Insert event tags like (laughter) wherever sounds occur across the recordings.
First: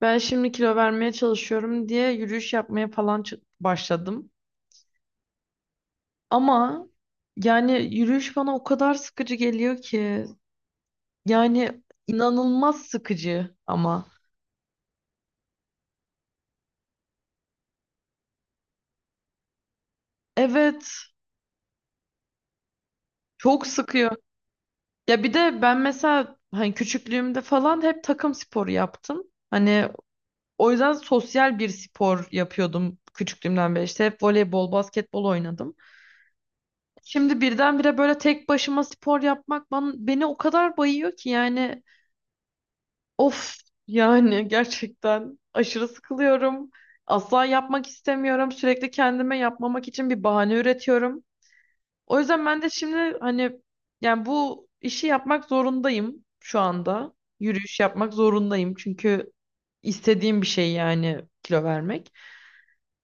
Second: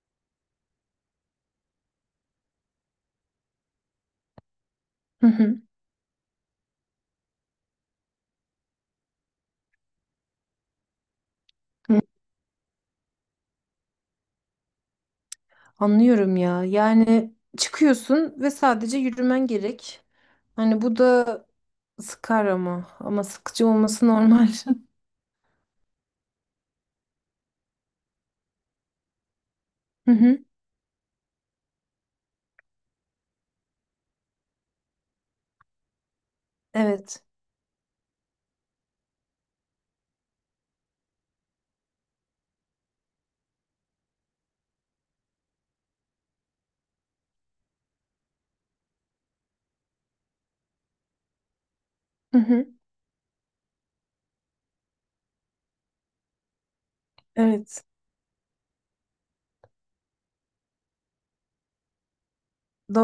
Ben şimdi kilo vermeye çalışıyorum diye yürüyüş yapmaya falan başladım. Hı hı. Ama yani yürüyüş bana o kadar sıkıcı geliyor ki. Yani Hı. inanılmaz sıkıcı ama. Anlıyorum ya. Yani çıkıyorsun ve sadece yürümen gerek. Hani Evet, bu da sıkar ama. Ama çok sıkıcı olması sıkıyor. normal. (laughs) Ya bir de ben mesela hani küçüklüğümde falan hep takım sporu yaptım. Hani Hı hı. o yüzden sosyal bir spor yapıyordum küçüklüğümden beri. İşte hep voleybol, basketbol oynadım. Evet. Şimdi birdenbire böyle tek başıma spor yapmak bana, beni o kadar bayıyor ki yani of, yani gerçekten aşırı sıkılıyorum. Asla yapmak istemiyorum. Sürekli kendime yapmamak için bir bahane üretiyorum. O Hı yüzden ben hı. de şimdi hani yani bu işi yapmak zorundayım şu anda. Yürüyüş Evet. yapmak zorundayım çünkü istediğim bir şey yani kilo vermek.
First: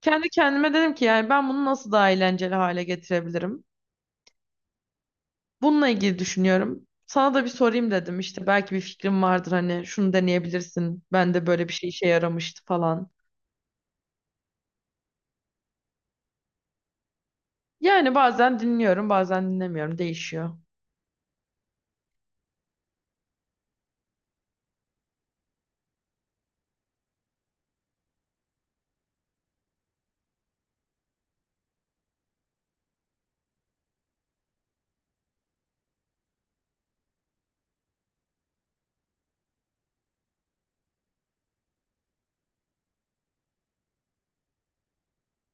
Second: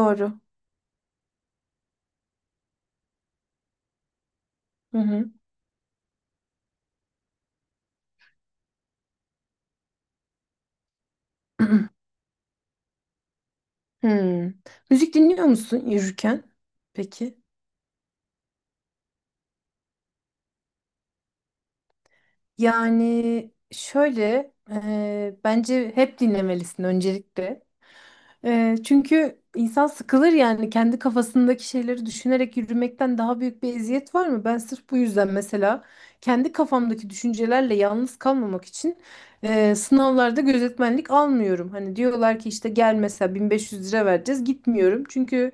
Kendi kendime dedim ki yani ben bunu nasıl daha eğlenceli hale getirebilirim? Hı hı. Bununla ilgili düşünüyorum. Sana da bir sorayım dedim işte belki bir fikrim vardır hani şunu deneyebilirsin. Ben de böyle bir şey (clears throat) işe yaramıştı falan. Hmm. Müzik dinliyor musun yürürken? Peki. Yani bazen dinliyorum bazen dinlemiyorum, değişiyor. Yani şöyle bence hep dinlemelisin öncelikle. Çünkü insan sıkılır yani kendi kafasındaki şeyleri düşünerek yürümekten daha büyük bir eziyet var mı? Ben sırf bu yüzden mesela kendi kafamdaki düşüncelerle yalnız kalmamak için sınavlarda gözetmenlik almıyorum. Hani diyorlar ki işte gel mesela 1500 lira vereceğiz gitmiyorum. Çünkü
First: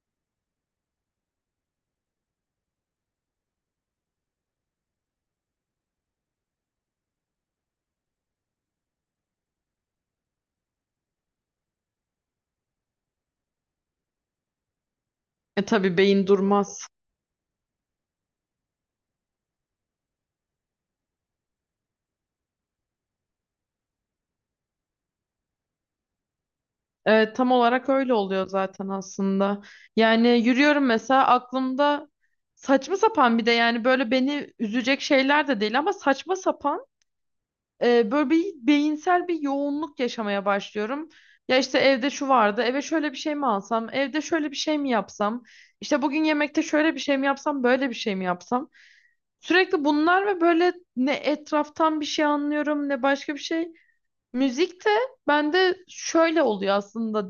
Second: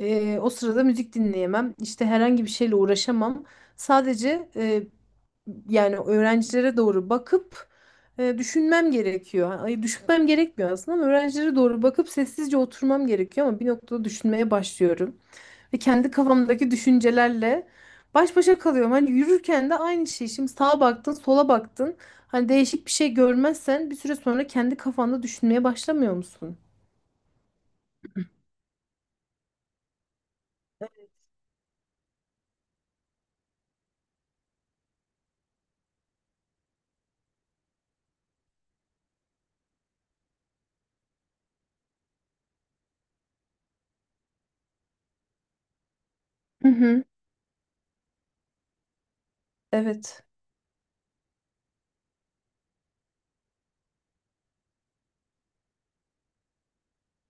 o sırada müzik dinleyemem işte herhangi bir şeyle uğraşamam. Sadece yani öğrencilere doğru bakıp düşünmem gerekiyor. Ay, düşünmem gerekmiyor aslında ama öğrencilere doğru bakıp sessizce oturmam gerekiyor ama bir noktada düşünmeye başlıyorum. E Ve tabii kendi beyin kafamdaki durmaz. düşüncelerle baş başa kalıyorum. Hani yürürken de aynı şey. Şimdi sağa baktın, sola baktın. Hani değişik bir şey görmezsen bir süre sonra kendi kafanda düşünmeye başlamıyor musun? E, tam olarak öyle oluyor zaten aslında. Yani yürüyorum mesela aklımda saçma sapan, bir de yani böyle beni üzecek şeyler de değil ama saçma sapan, böyle bir beyinsel bir yoğunluk yaşamaya başlıyorum. Ya işte evde şu vardı, eve şöyle bir şey mi alsam, evde şöyle bir şey mi yapsam, işte bugün yemekte Hı şöyle bir hı. şey mi yapsam, böyle bir şey mi yapsam. Sürekli Evet. bunlar ve böyle ne etraftan bir şey anlıyorum ne başka bir şey. Müzik de bende şöyle oluyor aslında,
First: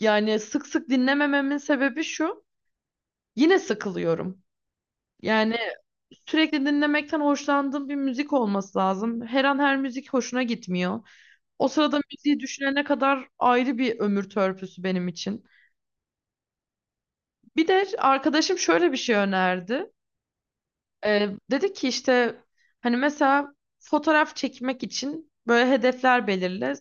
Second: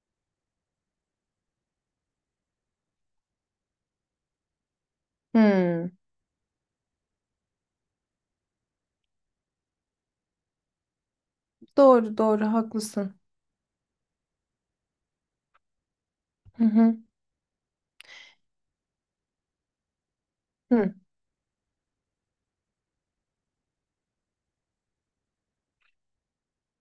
yani sık sık dinlemememin sebebi şu. Yine sıkılıyorum. Yani Hmm. sürekli dinlemekten hoşlandığım bir müzik olması lazım. Her an her müzik hoşuna gitmiyor. O sırada Doğru müziği doğru düşünene haklısın. kadar ayrı bir ömür törpüsü benim için. Hı hı. Bir de arkadaşım şöyle bir şey önerdi. Hı Dedi ki işte hani mesela fotoğraf çekmek için böyle hedefler belirle.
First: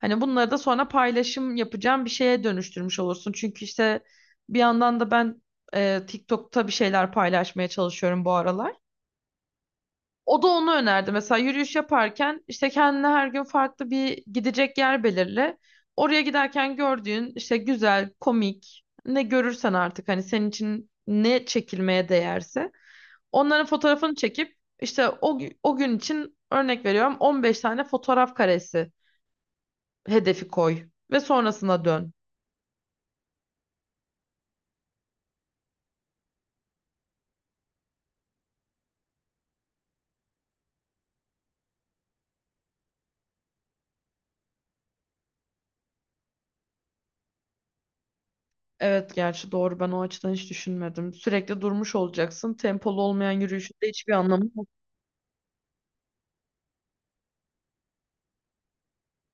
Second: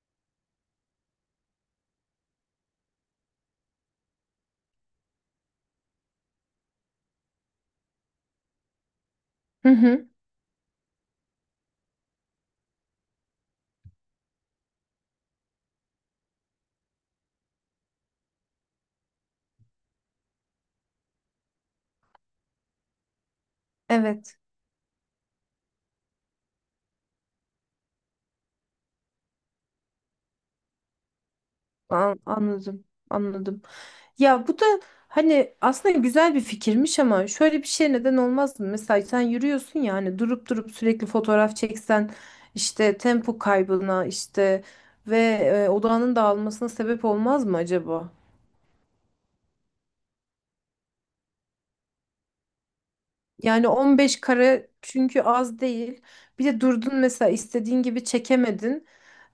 Hani bunları da sonra paylaşım yapacağım bir şeye dönüştürmüş olursun. Çünkü işte bir yandan da ben TikTok'ta bir şeyler paylaşmaya çalışıyorum bu aralar. hı. Hı. O da onu önerdi. Mesela yürüyüş yaparken işte kendine her gün farklı bir gidecek yer belirle. Oraya giderken gördüğün işte güzel, komik ne görürsen artık hani senin için ne çekilmeye değerse onların fotoğrafını Evet. çekip işte o gün için örnek veriyorum 15 tane fotoğraf karesi hedefi koy ve sonrasına dön. Anladım. Anladım. Ya bu da hani aslında güzel bir fikirmiş ama şöyle bir şey neden olmaz mı? Mesela sen yürüyorsun ya hani durup durup sürekli fotoğraf çeksen işte tempo kaybına işte ve odağının dağılmasına sebep olmaz mı acaba? Evet gerçi doğru, ben o açıdan hiç düşünmedim. Sürekli durmuş olacaksın. Tempolu olmayan Yani yürüyüşün de hiçbir 15 anlamı yok. kare çünkü az değil. Bir de durdun mesela istediğin gibi çekemedin.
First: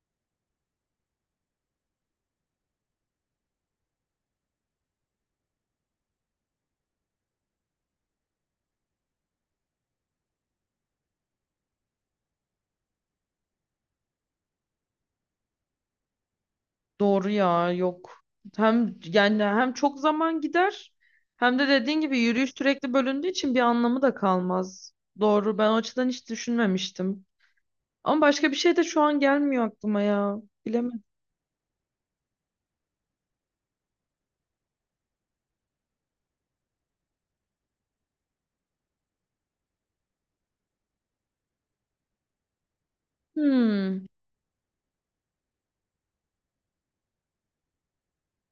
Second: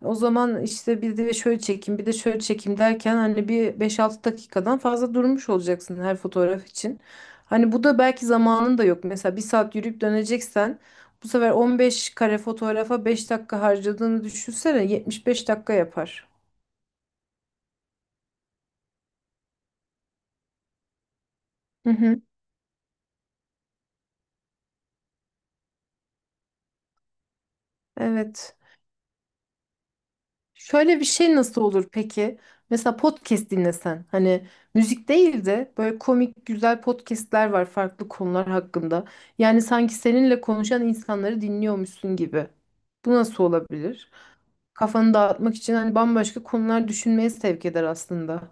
O zaman işte bir de şöyle çekeyim, bir de şöyle çekeyim derken hani bir 5-6 dakikadan fazla durmuş olacaksın her fotoğraf için. Hani bu da belki zamanın da yok. Mesela bir saat yürüyüp döneceksen bu sefer 15 kare fotoğrafa 5 dakika harcadığını düşünsene 75 dakika yapar. Doğru ya, yok. Hem yani hem çok zaman gider, hem de Hı dediğin gibi hı. yürüyüş sürekli bölündüğü için bir anlamı da kalmaz. Doğru, ben o açıdan hiç düşünmemiştim. Ama başka bir Evet. şey de şu an gelmiyor aklıma ya. Şöyle Bilemedim. bir şey nasıl olur peki? Mesela podcast dinlesen. Hani müzik değil de böyle komik güzel podcastler var farklı konular hakkında. Yani sanki seninle konuşan insanları dinliyormuşsun gibi. Bu nasıl Hmm. olabilir? Kafanı dağıtmak için hani bambaşka konular düşünmeye sevk eder aslında.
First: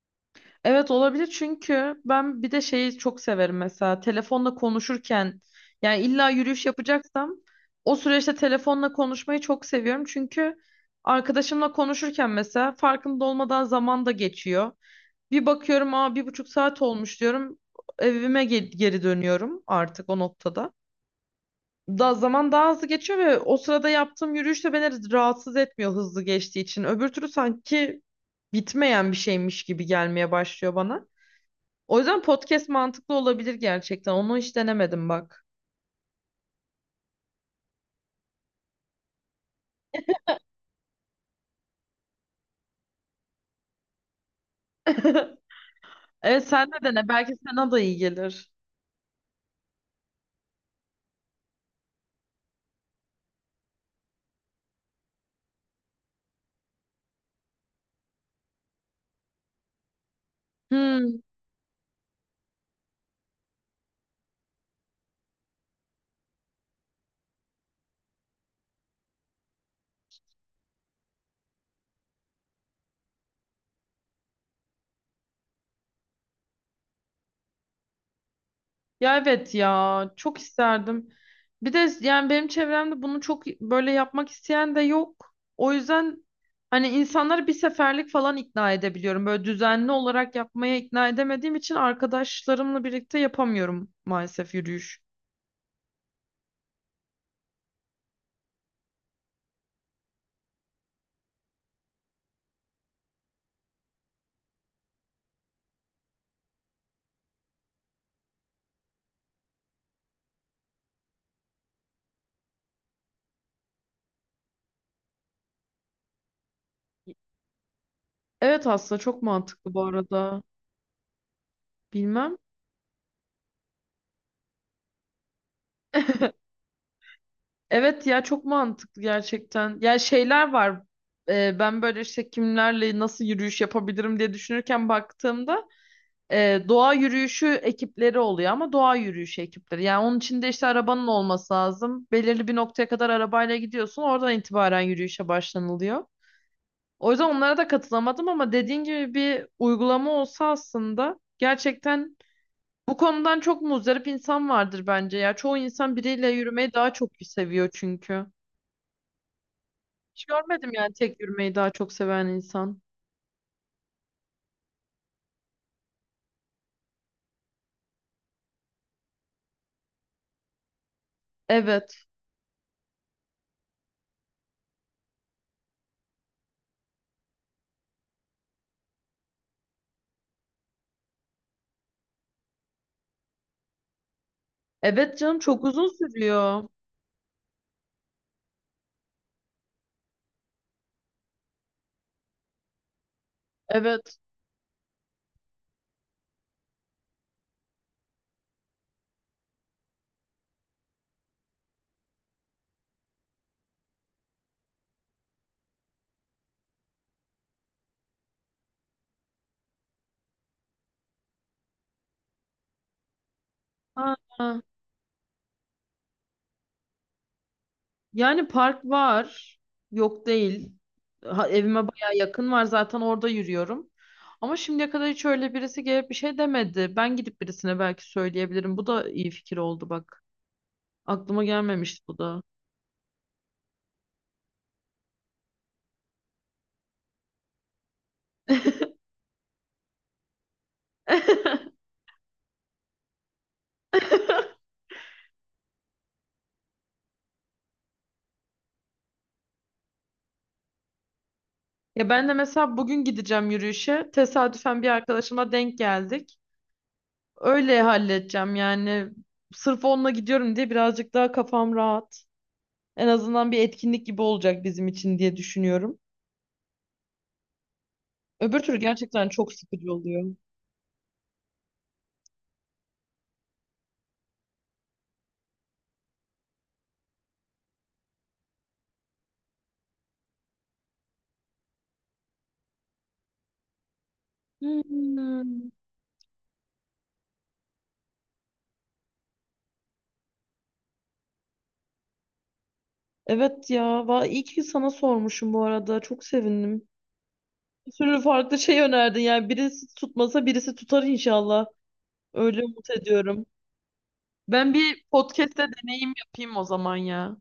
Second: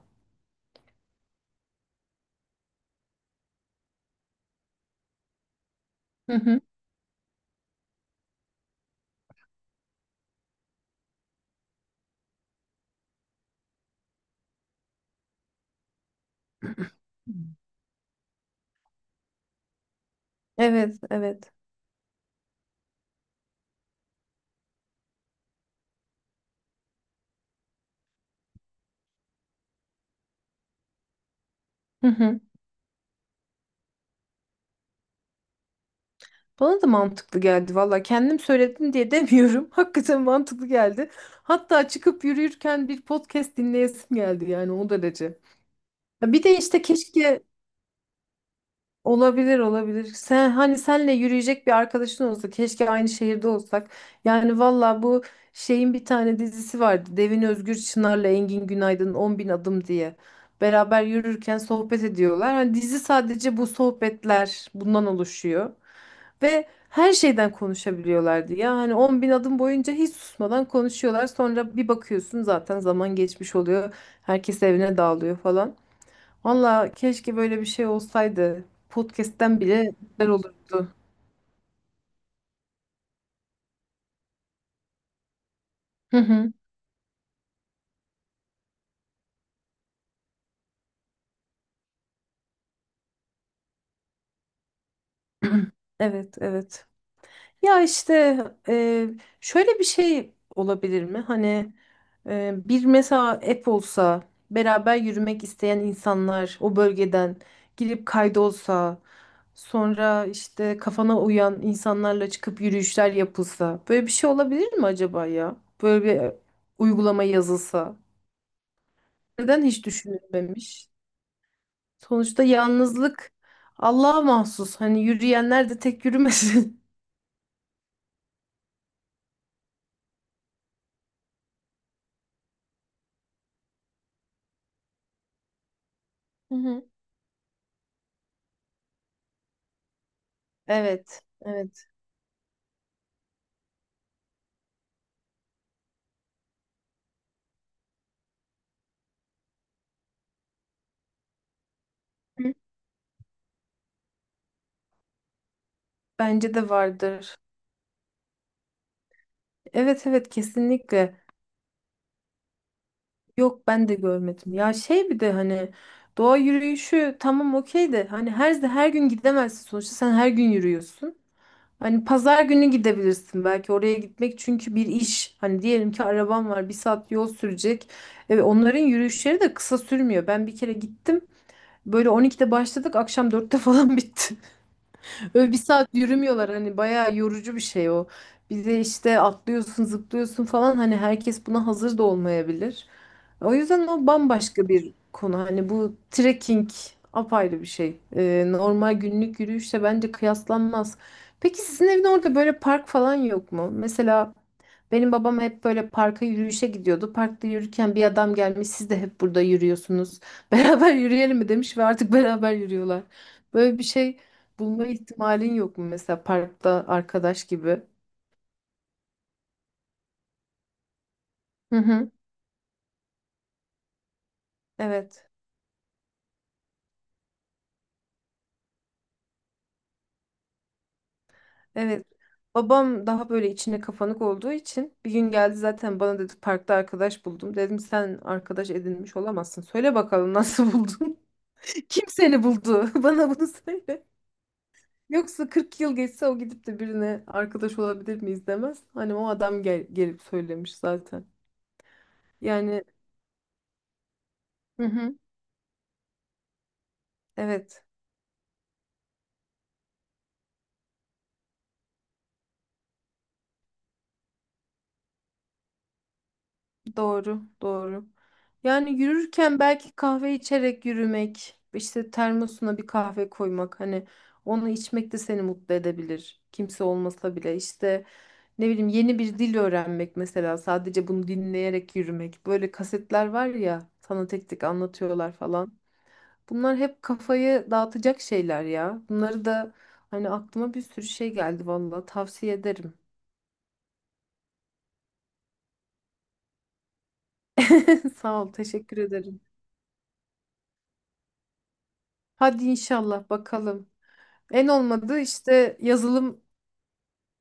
Evet olabilir, çünkü ben bir de şeyi çok severim, mesela telefonla konuşurken, yani illa Hı hı. yürüyüş yapacaksam o süreçte telefonla konuşmayı çok seviyorum çünkü arkadaşımla konuşurken mesela farkında olmadan zaman da geçiyor. Bir bakıyorum aa bir buçuk saat olmuş diyorum, evime geri dönüyorum artık o noktada. Evet, evet. Da zaman daha hızlı geçiyor ve o sırada yaptığım yürüyüş de beni rahatsız etmiyor hızlı geçtiği için. Öbür türlü sanki bitmeyen bir şeymiş gibi gelmeye başlıyor bana. O Hı yüzden hı. podcast mantıklı olabilir gerçekten. Onu hiç denemedim bak. Bana da mantıklı geldi valla. Kendim söyledim diye demiyorum. (laughs) Hakikaten mantıklı geldi. Hatta çıkıp yürürken bir podcast dinleyesim geldi yani o derece. (laughs) Ya bir Evet de sen de işte dene. Belki keşke sana da iyi gelir. olabilir olabilir. Sen hani senle yürüyecek bir arkadaşın olsa keşke aynı şehirde olsak. Yani valla bu şeyin bir tane dizisi vardı. Devin Özgür Çınar'la Engin Günaydın 10 bin adım diye. Beraber Hmm, yürürken sohbet ediyorlar. Hani dizi sadece bu sohbetler bundan oluşuyor. Ve her şeyden konuşabiliyorlardı ya. Hani 10 bin adım boyunca hiç susmadan konuşuyorlar. Sonra bir bakıyorsun zaten zaman geçmiş oluyor. Herkes evine dağılıyor falan. Valla keşke böyle bir şey olsaydı. ya evet Podcast'ten bile ya güzel çok olurdu. isterdim. Bir de yani benim çevremde bunu çok böyle yapmak isteyen de yok. O Hı yüzden hı. hani insanları bir seferlik falan ikna edebiliyorum. Böyle düzenli olarak yapmaya ikna edemediğim için arkadaşlarımla birlikte yapamıyorum maalesef yürüyüş. (clears throat) Evet, evet. Ya işte e, şöyle bir şey olabilir mi? Hani bir mesela app olsa beraber yürümek isteyen insanlar o bölgeden girip kaydolsa sonra işte kafana uyan insanlarla çıkıp yürüyüşler yapılsa böyle bir şey olabilir mi acaba ya? Böyle bir uygulama yazılsa. Evet aslında çok Neden mantıklı bu hiç arada. düşünülmemiş? Bilmem. Sonuçta yalnızlık Allah'a mahsus. Hani yürüyenler de tek yürümesin. Evet ya, çok mantıklı gerçekten. Ya şeyler var. Ben böyle işte kimlerle nasıl yürüyüş yapabilirim diye düşünürken baktığımda (laughs) Hı hı. doğa yürüyüşü ekipleri oluyor ama doğa yürüyüşü ekipleri. Yani onun için de işte arabanın Evet, olması evet. lazım. Belirli bir noktaya kadar arabayla gidiyorsun. Oradan itibaren yürüyüşe başlanılıyor. O yüzden onlara da katılamadım ama dediğin gibi bir uygulama olsa aslında gerçekten Hı. bu konudan çok muzdarip insan vardır bence ya. Çoğu insan biriyle Bence de yürümeyi daha çok vardır. seviyor çünkü. Evet, Hiç evet görmedim yani kesinlikle. tek yürümeyi daha çok seven insan. Yok ben de görmedim. Ya şey bir de hani doğa yürüyüşü tamam okey de hani her gün gidemezsin sonuçta sen her gün yürüyorsun. Hani Evet. pazar günü gidebilirsin belki oraya gitmek çünkü bir iş. Hani diyelim ki arabam var bir saat yol sürecek. Evet, onların yürüyüşleri de kısa sürmüyor. Ben bir kere gittim. Böyle 12'de başladık akşam 4'te falan (laughs) bitti. Evet canım, Öyle bir çok uzun saat yürümüyorlar sürüyor. hani bayağı yorucu bir şey o. Bir de işte atlıyorsun zıplıyorsun falan hani herkes buna hazır da olmayabilir. O yüzden o Evet. bambaşka bir konu. Hani bu trekking apayrı bir şey. Normal günlük yürüyüşle bence kıyaslanmaz. Peki sizin evin orada böyle park falan yok mu? Mesela benim babam hep böyle parka yürüyüşe gidiyordu. Parkta yürürken bir adam gelmiş, siz de hep burada yürüyorsunuz. (laughs) Beraber yürüyelim mi demiş ve artık beraber yürüyorlar. Böyle bir Ha, şey ha. bulma ihtimalin yok mu mesela parkta arkadaş gibi? Yani park var. Yok değil. Ha, Hı evime hı. baya yakın var, zaten orada yürüyorum. Ama şimdiye kadar hiç Evet. öyle birisi gelip bir şey demedi. Ben gidip birisine belki söyleyebilirim. Bu da iyi fikir oldu bak. Aklıma gelmemişti Evet. bu da. Babam daha böyle içine kapanık olduğu için bir gün geldi zaten bana dedi parkta arkadaş buldum. Dedim sen arkadaş edinmiş olamazsın. Söyle bakalım nasıl buldun? (laughs) (laughs) Kim seni buldu? (laughs) Bana bunu söyle. Yoksa 40 yıl geçse o gidip de birine arkadaş olabilir miyiz demez. Hani o adam gelip söylemiş zaten. Ya ben de mesela Yani bugün gideceğim yürüyüşe. Tesadüfen hı bir hı, arkadaşıma denk geldik. Öyle evet halledeceğim yani. Sırf onunla gidiyorum diye birazcık daha kafam rahat. En azından bir etkinlik gibi olacak bizim için diye düşünüyorum. doğru doğru. Öbür türlü Yani gerçekten çok yürürken sıkıcı belki oluyor. kahve içerek yürümek, işte termosuna bir kahve koymak hani onu içmek de seni mutlu edebilir. Kimse olmasa bile işte ne bileyim yeni bir dil öğrenmek mesela sadece bunu dinleyerek yürümek. Böyle kasetler var ya sana tek tek anlatıyorlar Hmm. falan. Bunlar hep kafayı dağıtacak şeyler ya. Bunları da hani aklıma bir sürü şey geldi vallahi tavsiye ederim. Evet ya. İyi ki sana sormuşum bu arada. Çok sevindim. Bir (laughs) sürü Sağ ol, farklı şey teşekkür önerdin. ederim. Yani birisi tutmasa birisi tutar inşallah. Öyle Hadi umut inşallah ediyorum. bakalım. En Ben bir olmadı podcast'te işte deneyim yazılım yapayım o zaman ya.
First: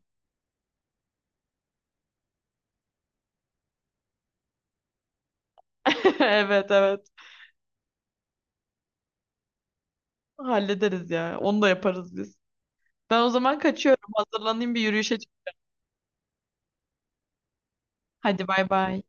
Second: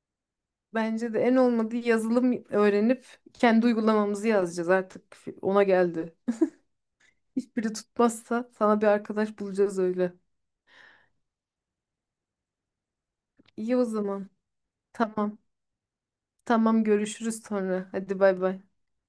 bence de en olmadı yazılım öğrenip kendi uygulamamızı yazacağız artık. Ona geldi. (laughs) Evet evet. Hiçbiri tutmazsa sana bir arkadaş bulacağız öyle. Hallederiz ya. Onu da yaparız biz. Ben o zaman İyi o kaçıyorum. zaman. Hazırlanayım bir yürüyüşe. Çık- Tamam. Tamam görüşürüz sonra. Hadi bay Hadi bay. bay bay.